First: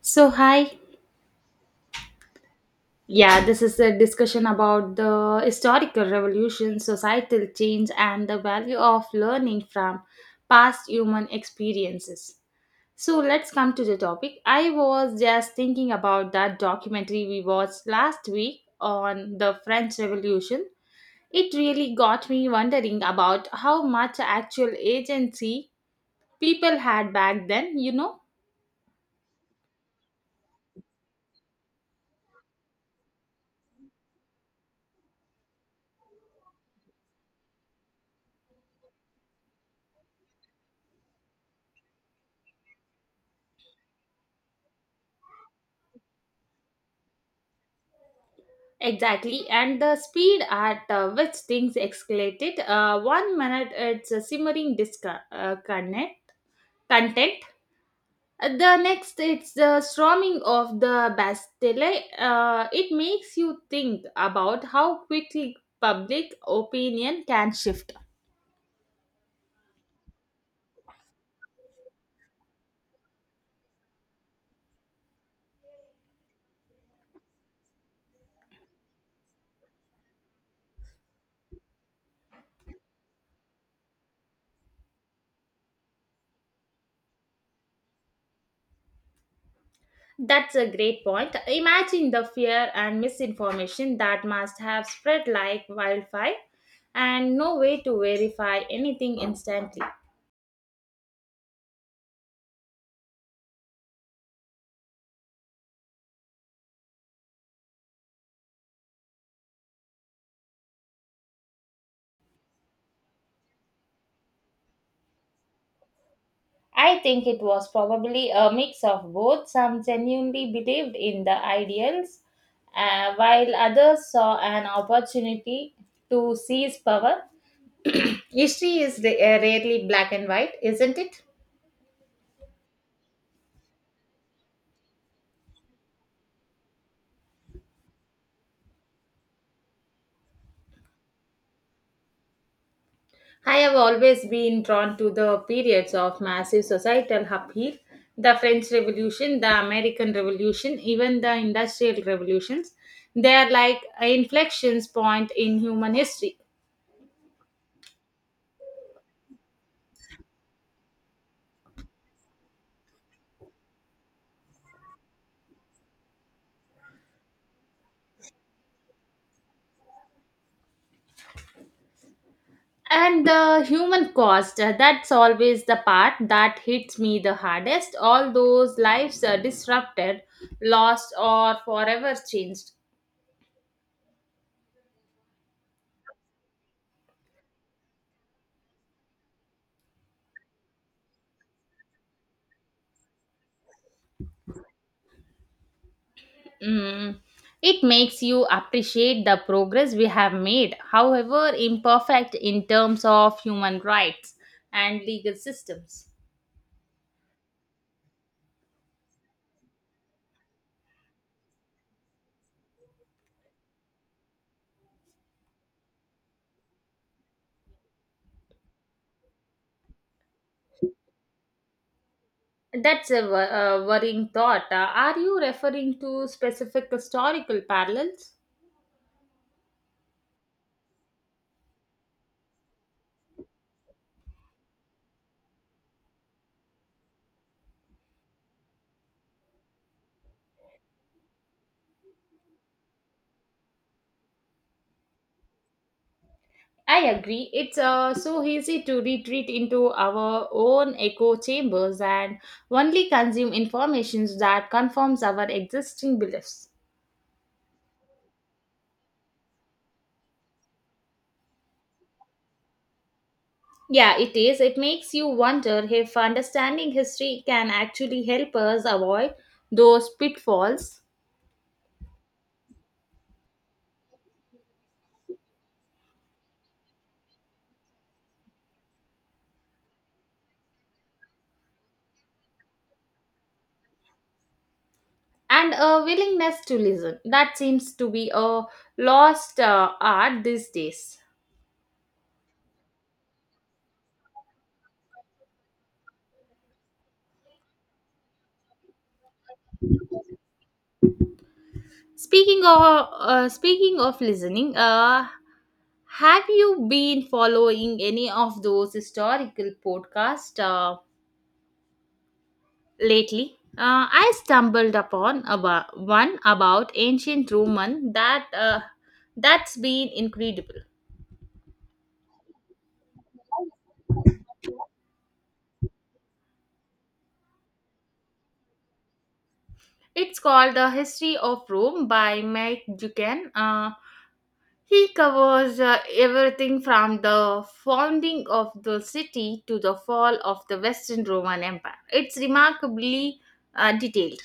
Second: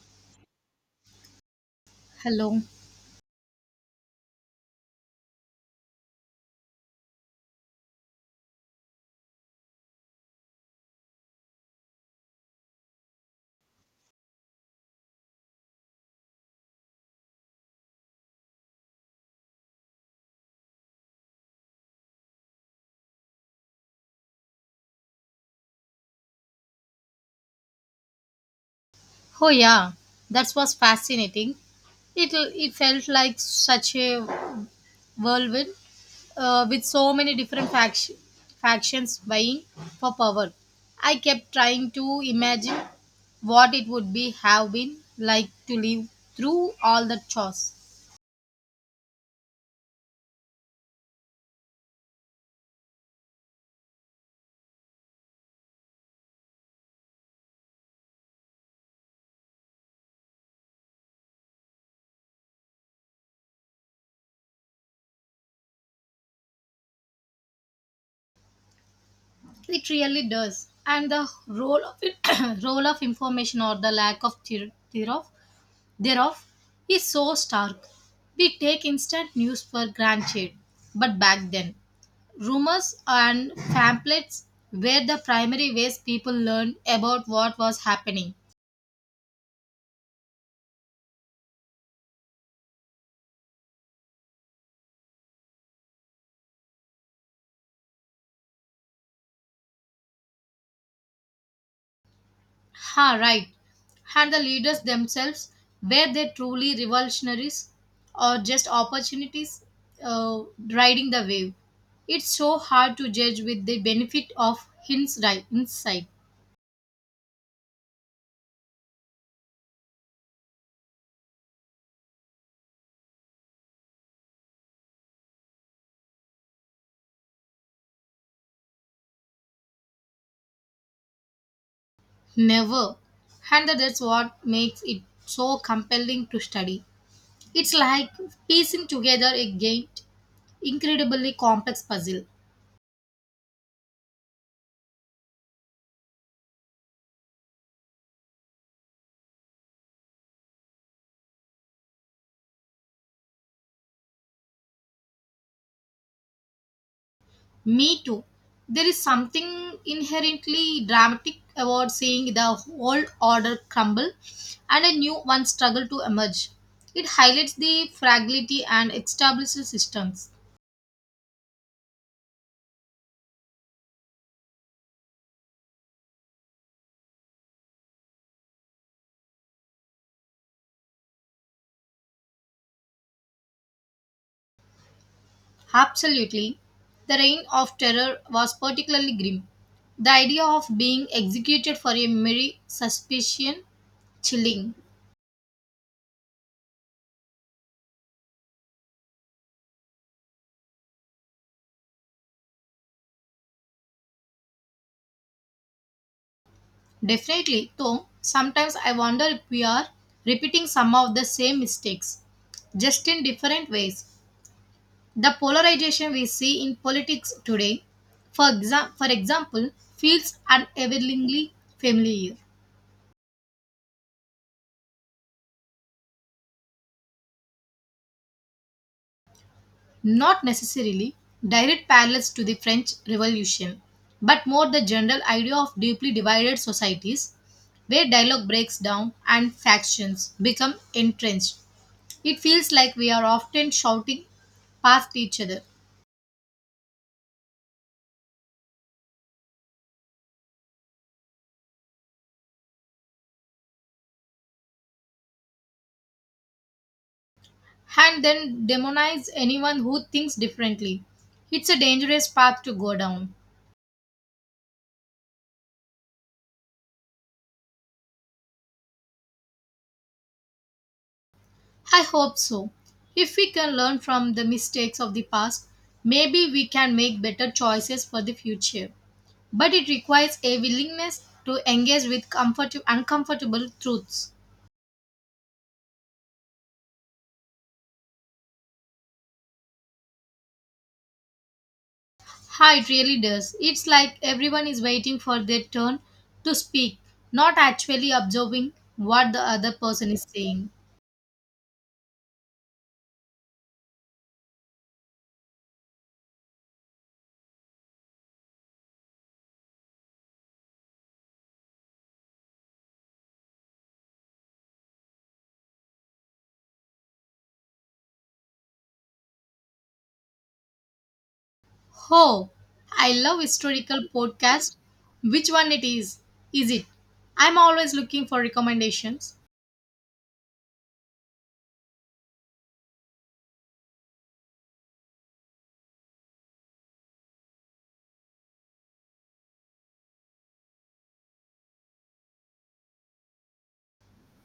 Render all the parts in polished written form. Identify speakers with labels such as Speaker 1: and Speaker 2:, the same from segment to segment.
Speaker 1: So, hi.
Speaker 2: Hello.
Speaker 1: Yeah, this is a discussion about the historical revolution, societal change, and the value of learning from past human experiences. So, let's come to the topic. I was just thinking about that documentary we watched last week on the French Revolution. It really got me wondering about how much actual agency people had back then, you know?
Speaker 2: Oh yeah, that was fascinating. It felt like such a whirlwind with so many different factions vying for power. I kept trying to imagine what it would be have been like to live through all the chores.
Speaker 1: Exactly, and the speed at which things escalated. One minute it's a simmering disconnect content. The next it's the storming of the Bastille. It makes you think about how quickly public opinion can shift.
Speaker 2: It really does, and the role of it, role of information or the lack of thereof is so stark. We take instant news for granted, but back then, rumors and pamphlets were the primary ways people learned about what was happening.
Speaker 1: That's a great point. Imagine the fear and misinformation that must have spread like wildfire, and no way to verify anything instantly.
Speaker 2: Ha, right. And the leaders themselves, were they truly revolutionaries or just opportunities uh, riding the wave? It's so hard to judge with the benefit of hindsight.
Speaker 1: I think it was probably a mix of both. Some genuinely believed in the ideals, while others saw an opportunity to seize power. History is rarely black and white, isn't it?
Speaker 2: Never. And that's what makes it so compelling to study. It's like piecing together a great, incredibly complex puzzle.
Speaker 1: I have always been drawn to the periods of massive societal upheaval: the French Revolution, the American Revolution, even the Industrial Revolutions. They are like inflections point in human history.
Speaker 2: Me too. There is something inherently dramatic about seeing the old order crumble and a new one struggle to emerge. It highlights the fragility and established systems.
Speaker 1: And the human cost, that's always the part that hits me the hardest. All those lives are disrupted, lost, or forever changed.
Speaker 2: Absolutely. The reign of terror was particularly grim. The idea of being executed for a mere suspicion chilling.
Speaker 1: Mm. It makes you appreciate the progress we have made, however imperfect, in terms of human rights and legal systems.
Speaker 2: Definitely, though, sometimes I wonder if we are repeating some of the same mistakes, just in different ways. The polarization we see in politics today, for example, feels unavailingly familiar.
Speaker 1: That's a worrying thought. Are you referring to specific historical parallels?
Speaker 2: Not necessarily direct parallels to the French Revolution, but more the general idea of deeply divided societies where dialogue breaks down and factions become entrenched. It feels like we are often shouting past each other
Speaker 1: I agree. It's so easy to retreat into our own echo chambers and only consume information that confirms our existing beliefs.
Speaker 2: and then demonize anyone who thinks differently. It's a dangerous path to go down.
Speaker 1: Yeah, it is. It makes you wonder if understanding history can actually help us avoid those pitfalls,
Speaker 2: I hope so. If we can learn from the mistakes of the past, maybe we can make better choices for the future, but it requires a willingness to engage with uncomfortable truths.
Speaker 1: and a willingness to listen. That seems to be a lost art these days.
Speaker 2: Ha, it really does. It's like everyone is waiting for their turn to speak, not actually observing what the other person is saying.
Speaker 1: Speaking of speaking of listening, have you been following any of those historical podcasts lately? I stumbled upon about one about ancient Roman that's been incredible.
Speaker 2: Oh, I love historical podcasts. Which one it is? Is it? I'm always looking for recommendations.
Speaker 1: It's called The History of Rome by Mike Dukan. He covers everything from the founding of the city to the fall of the Western Roman Empire. It's remarkably detailed.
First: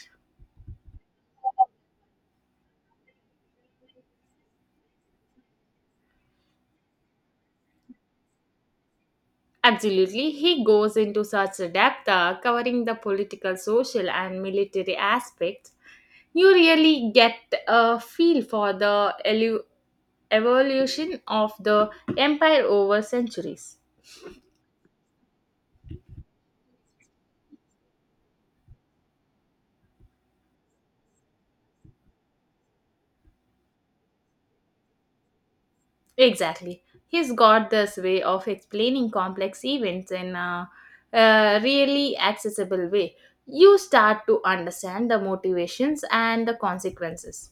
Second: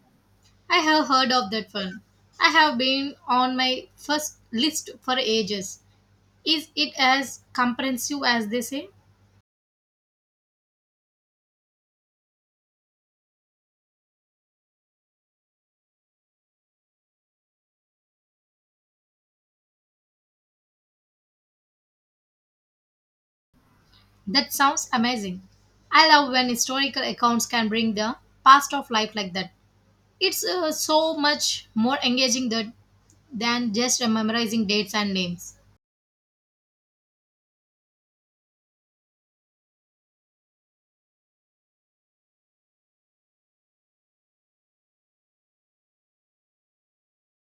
Speaker 2: I have heard of that one. I have been on my first list for ages. Is it as comprehensive as they say?
Speaker 1: Absolutely, he goes into such depth, covering the political, social, and military aspects. You really get a feel for the evolution of the empire over centuries.
Speaker 2: That sounds amazing. I love when historical accounts can bring the past of life like that. It's so much more engaging than just memorizing dates and names.
Speaker 1: Exactly. He's got this way of explaining complex events in a really accessible way. You start to understand the motivations and the consequences.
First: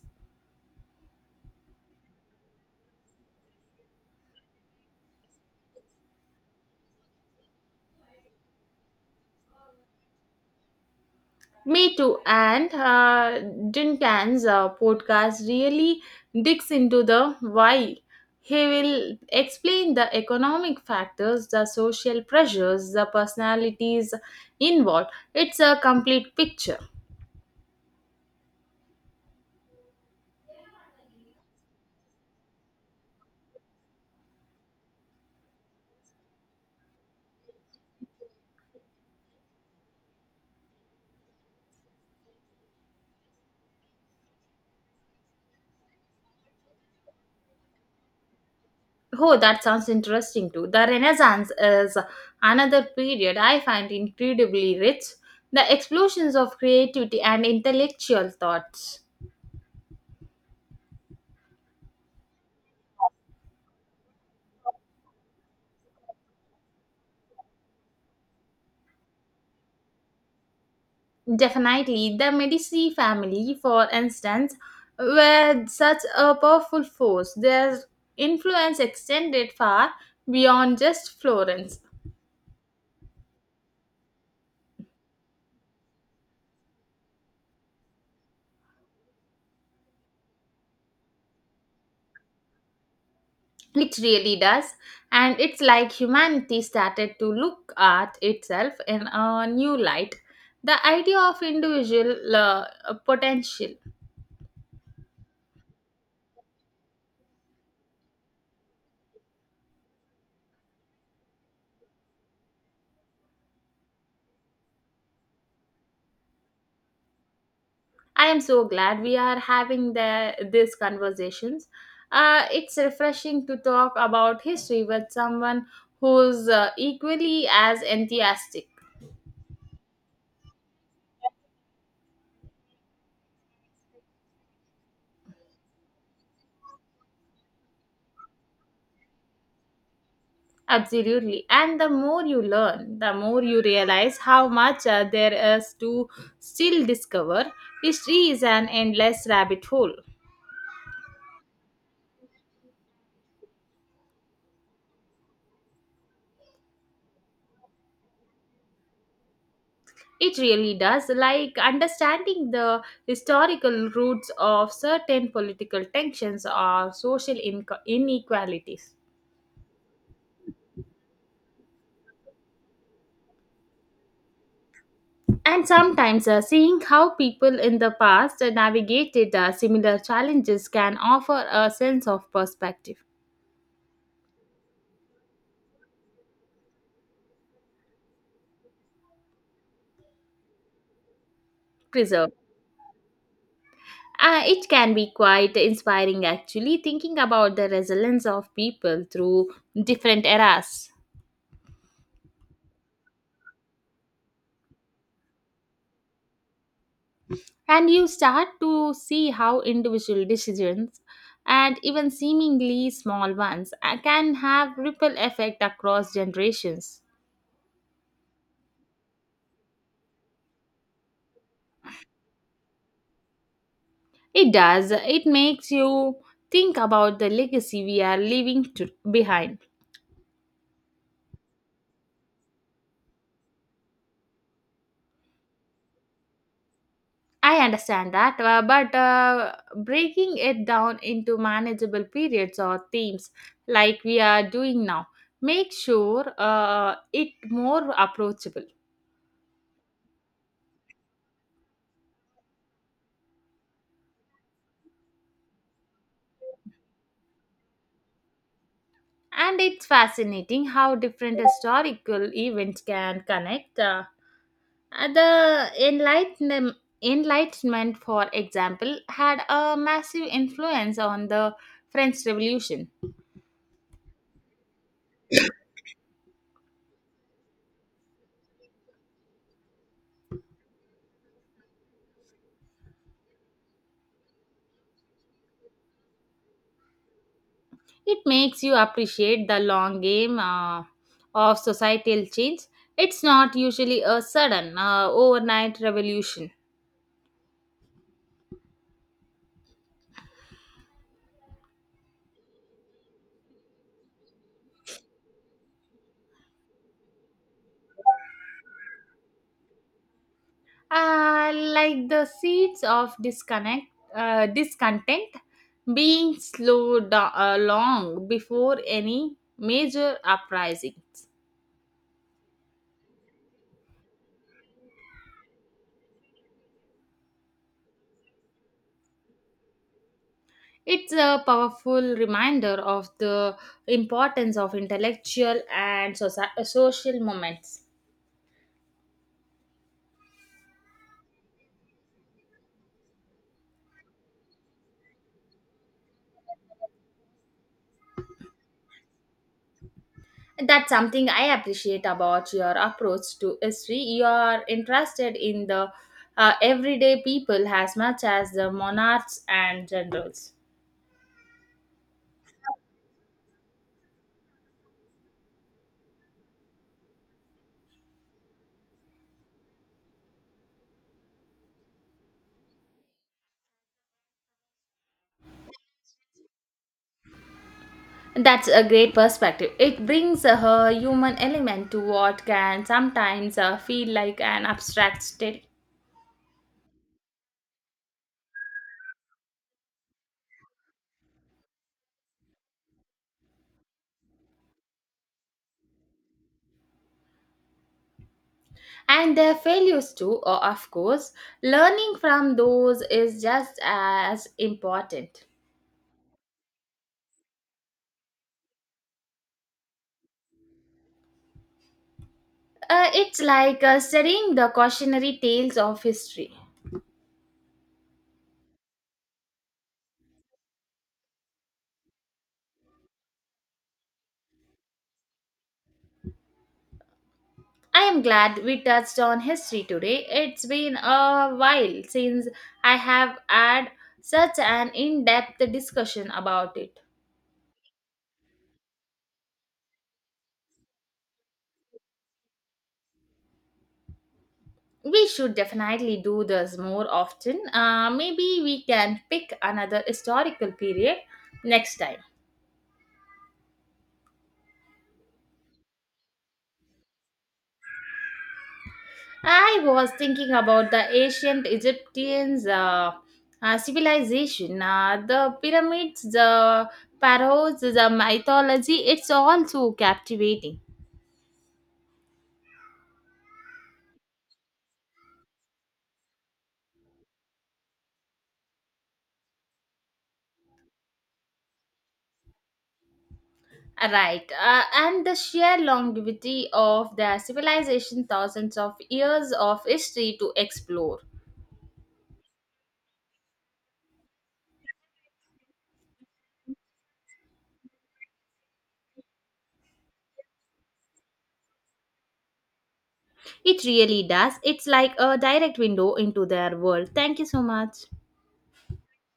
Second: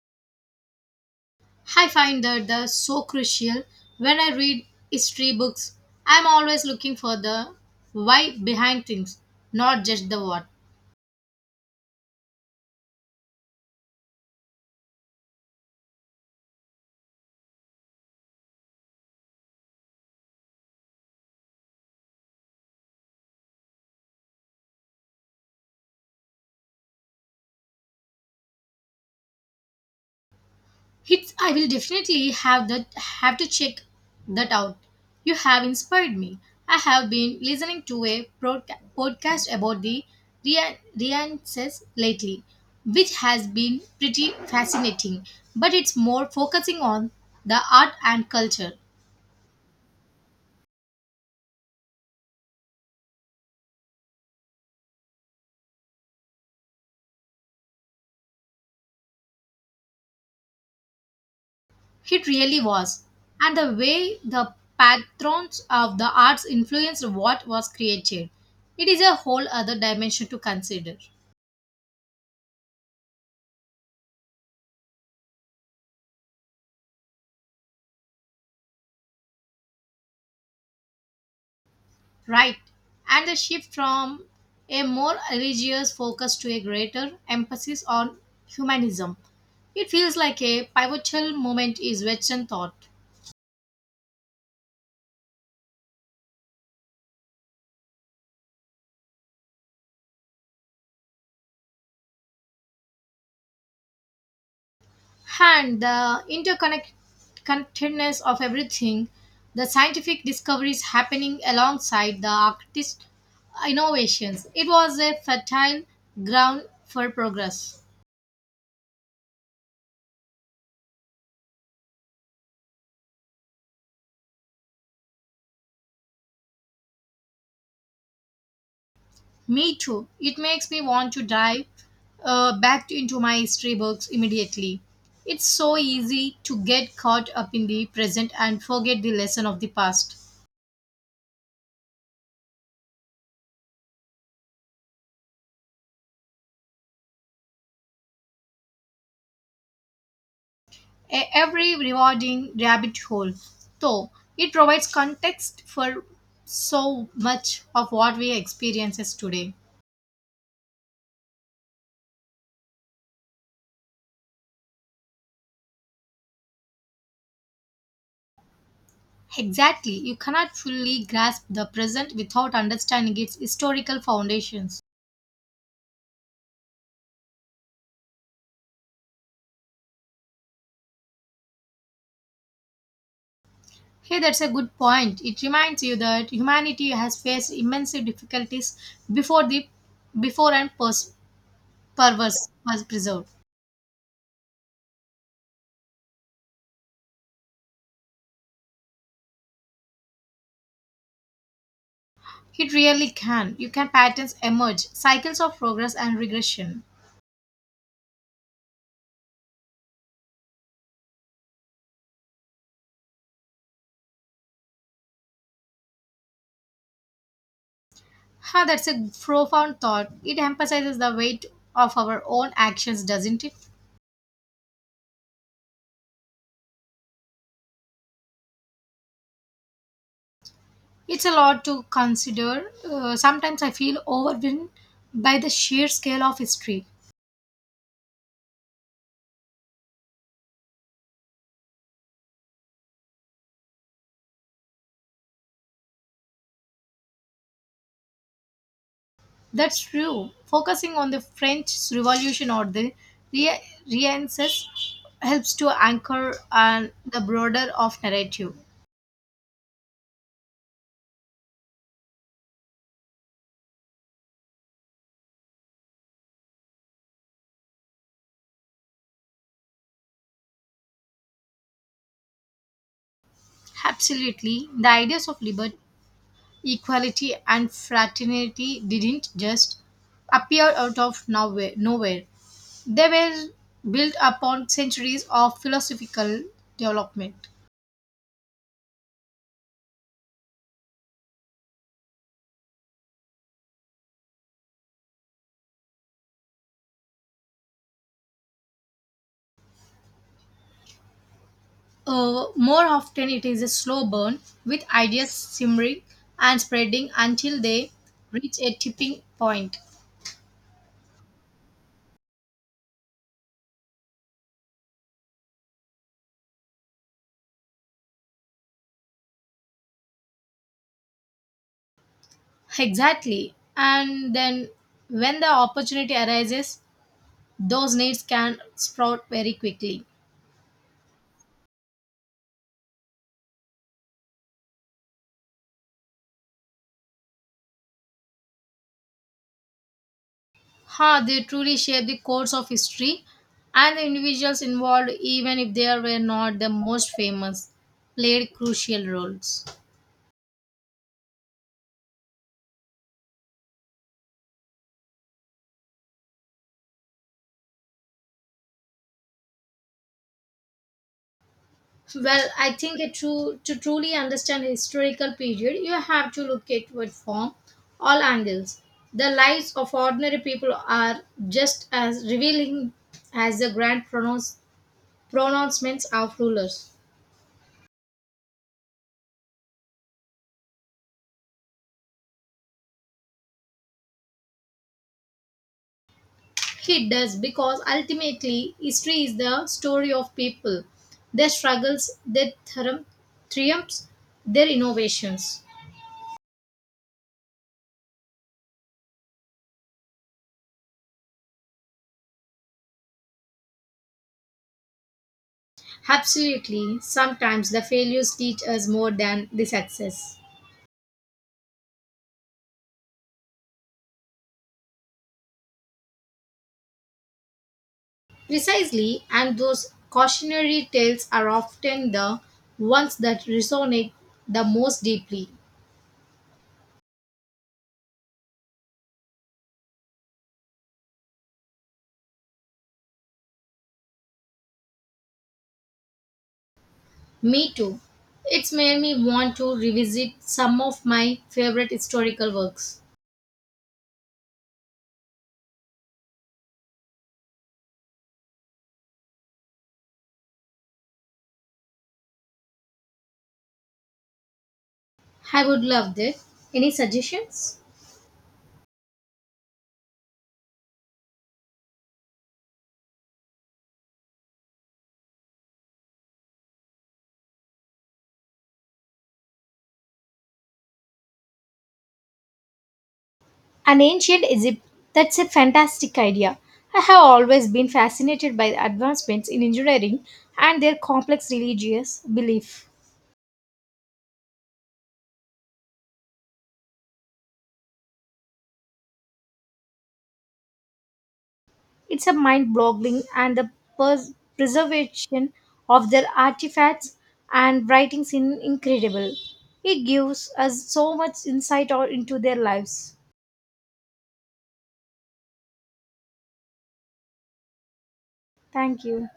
Speaker 2: I find that the so crucial when I read history books. I'm always looking for the why behind things, not just the what.
Speaker 1: Me too. And Duncan's podcast really digs into the why. He will explain the economic factors, the social pressures, the personalities involved. It's a complete picture.
Speaker 2: I will definitely have to check that out. You have inspired me. I have been listening to a podcast about the Rienses lately, which has been pretty fascinating. But it's more focusing on the art and culture.
Speaker 1: Oh, that sounds interesting too. The Renaissance is another period I find incredibly rich. The explosions of creativity and intellectual thoughts.
Speaker 2: It really was, and the way the patrons of the arts influenced what was created. It is a whole other dimension to consider.
Speaker 1: Definitely, the Medici family, for instance, were such a powerful force. Their influence extended far beyond just Florence.
Speaker 2: Right. And the shift from a more religious focus to a greater emphasis on humanism. It feels like a pivotal moment is Western thought.
Speaker 1: It really does. And it's like humanity started to look at itself in a new light. The idea of individual potential.
Speaker 2: And the interconnectedness of everything, the scientific discoveries happening alongside the artist innovations. It was a fertile ground for progress.
Speaker 1: I am so glad we are having these conversations. It's refreshing to talk about history with someone who's equally as enthusiastic.
Speaker 2: Me too. It makes me want to dive back into my history books immediately. It's so easy to get caught up in the present and forget the lesson of the past.
Speaker 1: Absolutely. And the more you learn, the more you realize how much there is to still discover. History is an endless rabbit hole.
Speaker 2: Every rewarding rabbit hole, though, it provides context for so much of what we experiences today.
Speaker 1: It really does, like understanding the historical roots of certain political tensions or social inequalities.
Speaker 2: Exactly, you cannot fully grasp the present without understanding its historical foundations.
Speaker 1: And sometimes seeing how people in the past navigated similar challenges can offer a sense of perspective.
Speaker 2: Hey, that's a good point. It reminds you that humanity has faced immense difficulties before the before and
Speaker 1: Preserve.
Speaker 2: purpose was preserved.
Speaker 1: It can be quite inspiring actually, thinking about the resilience of people through different eras.
Speaker 2: It really can. You can patterns emerge, cycles of progress and regression.
Speaker 1: And you start to see how individual decisions and even seemingly small ones can have ripple effect across generations.
Speaker 2: Huh, that's a profound thought. It emphasizes the weight of our own actions, doesn't it?
Speaker 1: It does. It makes you think about the legacy we are leaving behind.
Speaker 2: It's a lot to consider. Sometimes I feel overwhelmed by the sheer scale of history.
Speaker 1: I understand that, but breaking it down into manageable periods or themes like we are doing now, make sure it more approachable.
Speaker 2: That's true. Focusing on the French Revolution or the re- Renaissance helps to anchor on the broader of narrative.
Speaker 1: And it's fascinating how different historical events can connect. The Enlightenment, for example, had a massive influence on the French Revolution.
Speaker 2: Absolutely, the ideas of liberty, equality, and fraternity didn't just appear out of nowhere. They were built upon centuries of philosophical development.
Speaker 1: It makes you appreciate the long game of societal change. It's not usually a sudden, overnight revolution.
Speaker 2: More often, it is a slow burn with ideas simmering and spreading until they reach a tipping point.
Speaker 1: Like the seeds of discontent being along before any major uprisings.
Speaker 2: Exactly. And then, when the opportunity arises, those needs can sprout very quickly.
Speaker 1: It's a powerful reminder of the importance of intellectual and social moments.
Speaker 2: Huh, they truly shape the course of history and the individuals involved, even if they were not the most famous, played crucial roles.
Speaker 1: That's something I appreciate about your approach to history. You are interested in the everyday people as much as the monarchs and generals.
Speaker 2: Well, I think to truly understand a historical period, you have to look at it from all angles. The lives of ordinary people are just as revealing as the grand pronouncements of rulers.
Speaker 1: That's a great perspective. It brings a human element to what can sometimes feel like an abstract state.
Speaker 2: It does because ultimately history is the story of people, their struggles, their triumphs, their innovations.
Speaker 1: And their failures, too, of course. Learning from those is just as important.
Speaker 2: Absolutely, sometimes the failures teach us more than the success.
Speaker 1: It's like studying the cautionary tales of history.
Speaker 2: Precisely, and those cautionary tales are often the ones that resonate the most deeply.
Speaker 1: I am glad we touched on history today. It's been a while since I have had such an in depth discussion about it.
Speaker 2: Me too. It's made me want to revisit some of my favorite historical works.
Speaker 1: We should definitely do this more often. Maybe we can pick another historical period next time.
Speaker 2: I would love that. Any suggestions?
Speaker 1: I was thinking about the ancient Egyptians' civilization, the pyramids, the pharaohs, the mythology. It's all so captivating.
Speaker 2: An ancient Egypt, that's a fantastic idea. I have always been fascinated by the advancements in engineering and their complex religious belief.
Speaker 1: Right, and the sheer longevity of their civilization, thousands of years of history to explore.
Speaker 2: It's a mind boggling, and the preservation of their artifacts and writings is incredible. It gives us so much into their lives.
Speaker 1: It really does. It's like a direct window into their world. Thank you so much.
Speaker 2: Thank you.